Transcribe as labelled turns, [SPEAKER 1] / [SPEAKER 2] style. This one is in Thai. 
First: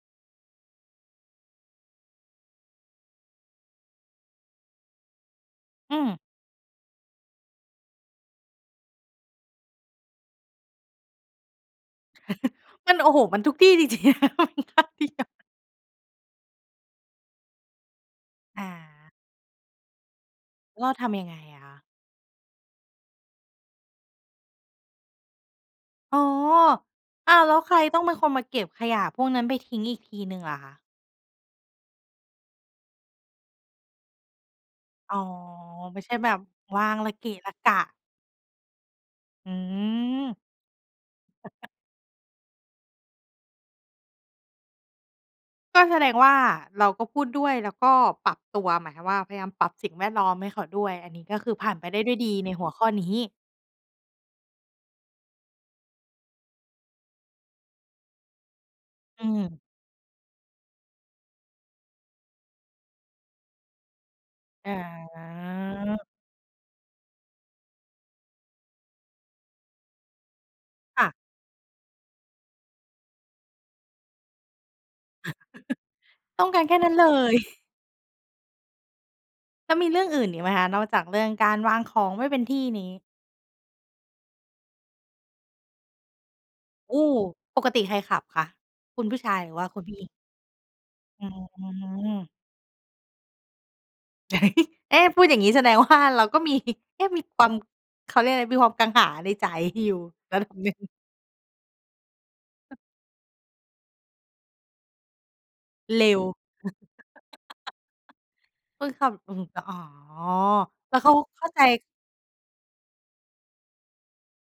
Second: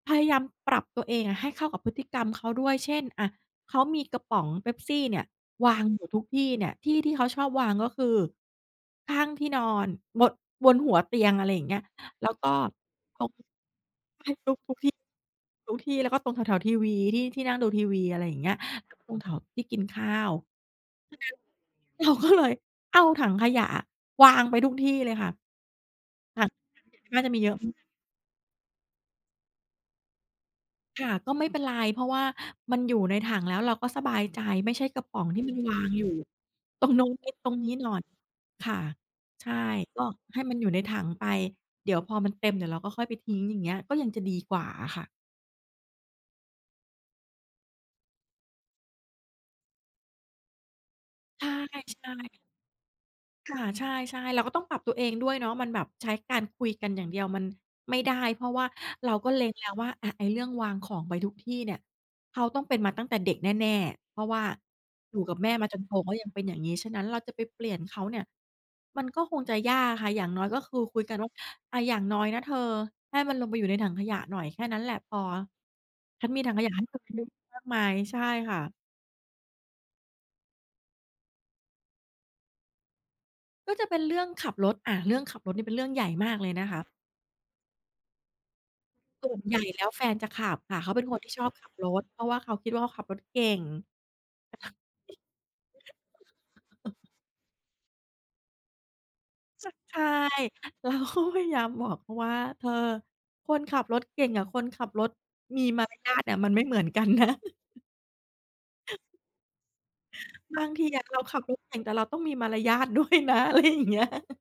[SPEAKER 1] พยายามปรับตัวเองอะให้เข้ากับพฤติกรรมเขาด้วย เช่น อะ เขามีกระป๋องเป๊ปซี่เนี่ยวาง
[SPEAKER 2] อื
[SPEAKER 1] อยู่
[SPEAKER 2] ม
[SPEAKER 1] ทุกที่เนี่ย ที่ที่เขาชอบวางก็คือข้างที่นอน บน บนหัวเตียง อะไรอย่างเงี้ย แล้วก็
[SPEAKER 2] มัน โอ้
[SPEAKER 1] ต
[SPEAKER 2] โฮ
[SPEAKER 1] รง
[SPEAKER 2] มันทุกที่ จริง ๆ
[SPEAKER 1] ใช่ ทุก ๆ ที่ ทุกที่แล้วก็ตรงแถว ๆ ทีวี ที่ ที่นั่งดูทีวี อะไรอย่างเงี้ย
[SPEAKER 2] อา
[SPEAKER 1] ตรงแถวที่กินข้าว
[SPEAKER 2] แล้วเราท
[SPEAKER 1] อือ
[SPEAKER 2] ำย
[SPEAKER 1] ฮ
[SPEAKER 2] ั
[SPEAKER 1] ึ
[SPEAKER 2] งไงอะคะ?
[SPEAKER 1] เราก็เลย เอาถังขยะอะวางไปทุกที่เลยค่ะ
[SPEAKER 2] อ๋อ
[SPEAKER 1] ค่ะ น่าจ
[SPEAKER 2] อ
[SPEAKER 1] ะ
[SPEAKER 2] ้
[SPEAKER 1] ม
[SPEAKER 2] า
[SPEAKER 1] ี
[SPEAKER 2] ว
[SPEAKER 1] เย
[SPEAKER 2] แล
[SPEAKER 1] อ
[SPEAKER 2] ้
[SPEAKER 1] ะ
[SPEAKER 2] วใครต้องเป็นคนมาเก็บขยะพวกนั้นไปทิ้งอีกทีหนึ่งล่ะคะ?
[SPEAKER 1] ค่ะ ก็ไม่เป็นไร เพราะว่ามันอยู่ในถังแล้วเราก็สบายใจ ไม่ใช่กระ
[SPEAKER 2] อ
[SPEAKER 1] ป
[SPEAKER 2] ๋อ
[SPEAKER 1] ๋องที่มันวาง
[SPEAKER 2] ไม่
[SPEAKER 1] อยู
[SPEAKER 2] ใ
[SPEAKER 1] ่
[SPEAKER 2] ช่แบบว
[SPEAKER 1] ต
[SPEAKER 2] า
[SPEAKER 1] รง
[SPEAKER 2] ง
[SPEAKER 1] นู้
[SPEAKER 2] ร
[SPEAKER 1] น
[SPEAKER 2] ะเก
[SPEAKER 1] นิด
[SPEAKER 2] ะ
[SPEAKER 1] ตร
[SPEAKER 2] ระ
[SPEAKER 1] ง
[SPEAKER 2] ก
[SPEAKER 1] นี้หน
[SPEAKER 2] ะ
[SPEAKER 1] ่อย ค่ะ ใช
[SPEAKER 2] อื
[SPEAKER 1] ่ ก็
[SPEAKER 2] ม
[SPEAKER 1] ให้มันอยู่ในถังไป เดี๋ยวพอมันเต็ม เดี๋ยวเราก็ค่อยไปทิ้ง อย่างเงี้ย ก็ยังจะดีกว่าอะค่ะ
[SPEAKER 2] ก็แสดงว่า เราก็พูดด้วยแล้วก็ปรับตัว หมายความว่า พยายามปรับสิ่งแวดล้อมให้เขาด้วย อันนี้ก็
[SPEAKER 1] ใ
[SPEAKER 2] คือผ่านไปได้
[SPEAKER 1] ช
[SPEAKER 2] ด้
[SPEAKER 1] ่
[SPEAKER 2] วยด
[SPEAKER 1] ๆ
[SPEAKER 2] ี ในหัวข้อนี้
[SPEAKER 1] ค่ะ ใช่ ๆ เราก็ต้องปรับตัวเองด้วยเนาะ มันแบบใช้การคุยกันอย่างเดียวมันไม่ได้ เพราะว่าเรา
[SPEAKER 2] อื
[SPEAKER 1] ก็เล็
[SPEAKER 2] ม
[SPEAKER 1] งแล้วว่า อะ ไอ้เรื่องวางของไปทุกที่เนี่ยเขาต้องเป็นมาตั้งแต่เด็กแน่ ๆ เพราะว่า
[SPEAKER 2] อ๋
[SPEAKER 1] อยู่กับแม่มาจนโต
[SPEAKER 2] อ
[SPEAKER 1] เขายังเป็นอย่างงี้ ฉะนั้น เราจะไปเปลี่ยนเขาเนี่ยมันก็คงจะยากค่ะ อย่างน้อยก็คือคุ
[SPEAKER 2] ค
[SPEAKER 1] ย
[SPEAKER 2] ่ะ
[SPEAKER 1] กันว่า "อะ อย่างน้อยนะเธอ ให้มันลงไปอยู่ในถังขยะหน่อย แค่นั้นแหละพอ ฉันมี
[SPEAKER 2] ต้อ
[SPEAKER 1] ถ
[SPEAKER 2] ง
[SPEAKER 1] ัง
[SPEAKER 2] ก
[SPEAKER 1] ข
[SPEAKER 2] าร
[SPEAKER 1] ย
[SPEAKER 2] แ
[SPEAKER 1] ะ
[SPEAKER 2] ค่
[SPEAKER 1] ให้
[SPEAKER 2] นั้
[SPEAKER 1] เธ
[SPEAKER 2] น
[SPEAKER 1] อ
[SPEAKER 2] เ
[SPEAKER 1] ไ
[SPEAKER 2] ล
[SPEAKER 1] ปทิ้
[SPEAKER 2] ย
[SPEAKER 1] งได้มากมาย" ใช่ค่ะ
[SPEAKER 2] แล้วมีเรื่องอื่นอีกไหมคะ? นอกจากเรื่องการวางของไม่เป็นที่นี้
[SPEAKER 1] ก็จะเป็นเรื่องขับรถ อะ เรื่องขับรถนี่เป็นเรื่องใหญ่มากเลยนะคะ
[SPEAKER 2] โอ้! ปกติใครขับคะ? คุณผู้ช
[SPEAKER 1] ส
[SPEAKER 2] า
[SPEAKER 1] ่ว
[SPEAKER 2] ย
[SPEAKER 1] น
[SPEAKER 2] หรื
[SPEAKER 1] ให
[SPEAKER 2] อ
[SPEAKER 1] ญ่
[SPEAKER 2] ว่าค
[SPEAKER 1] แ
[SPEAKER 2] ุ
[SPEAKER 1] ล
[SPEAKER 2] ณ
[SPEAKER 1] ้
[SPEAKER 2] ผ
[SPEAKER 1] ว
[SPEAKER 2] ู้ห
[SPEAKER 1] แ
[SPEAKER 2] ญ
[SPEAKER 1] ฟ
[SPEAKER 2] ิง
[SPEAKER 1] นจะขับค่ะ เขาเป็นคน
[SPEAKER 2] อื
[SPEAKER 1] ที่ชอบขับรถ เพ
[SPEAKER 2] ม
[SPEAKER 1] ราะว่าเขาคิดว่า เขาขับรถเก่ง
[SPEAKER 2] เอ๊ พูดอย่างงี้แสดง ว่า เราก็ มี เอ๊ะ มีความ เขาเรียกอะไร มีความกังขาในใจ
[SPEAKER 1] ช
[SPEAKER 2] อย
[SPEAKER 1] ใช
[SPEAKER 2] ู่
[SPEAKER 1] ่
[SPEAKER 2] ระดับหนึ่ง
[SPEAKER 1] เราก็พยายามบอก เขาว่า "เธอ คนขับรถเก่งกับคนขับรถมีมาร
[SPEAKER 2] เร
[SPEAKER 1] ย
[SPEAKER 2] ็
[SPEAKER 1] า
[SPEAKER 2] ว
[SPEAKER 1] ทเนี่ยมันไม่เหมือน กันนะ"
[SPEAKER 2] คือขับ อือฮึ ตะ อ๋อ
[SPEAKER 1] บางที
[SPEAKER 2] แล้
[SPEAKER 1] อ
[SPEAKER 2] ว
[SPEAKER 1] ะ
[SPEAKER 2] เขา
[SPEAKER 1] เรา
[SPEAKER 2] ก็
[SPEAKER 1] ขั
[SPEAKER 2] เ
[SPEAKER 1] บ
[SPEAKER 2] ข้า
[SPEAKER 1] ร
[SPEAKER 2] ใจ
[SPEAKER 1] ถเก่ง แต่เราต้องมีมารยาท ด้วยนะ อะไรอย่างเงี้ย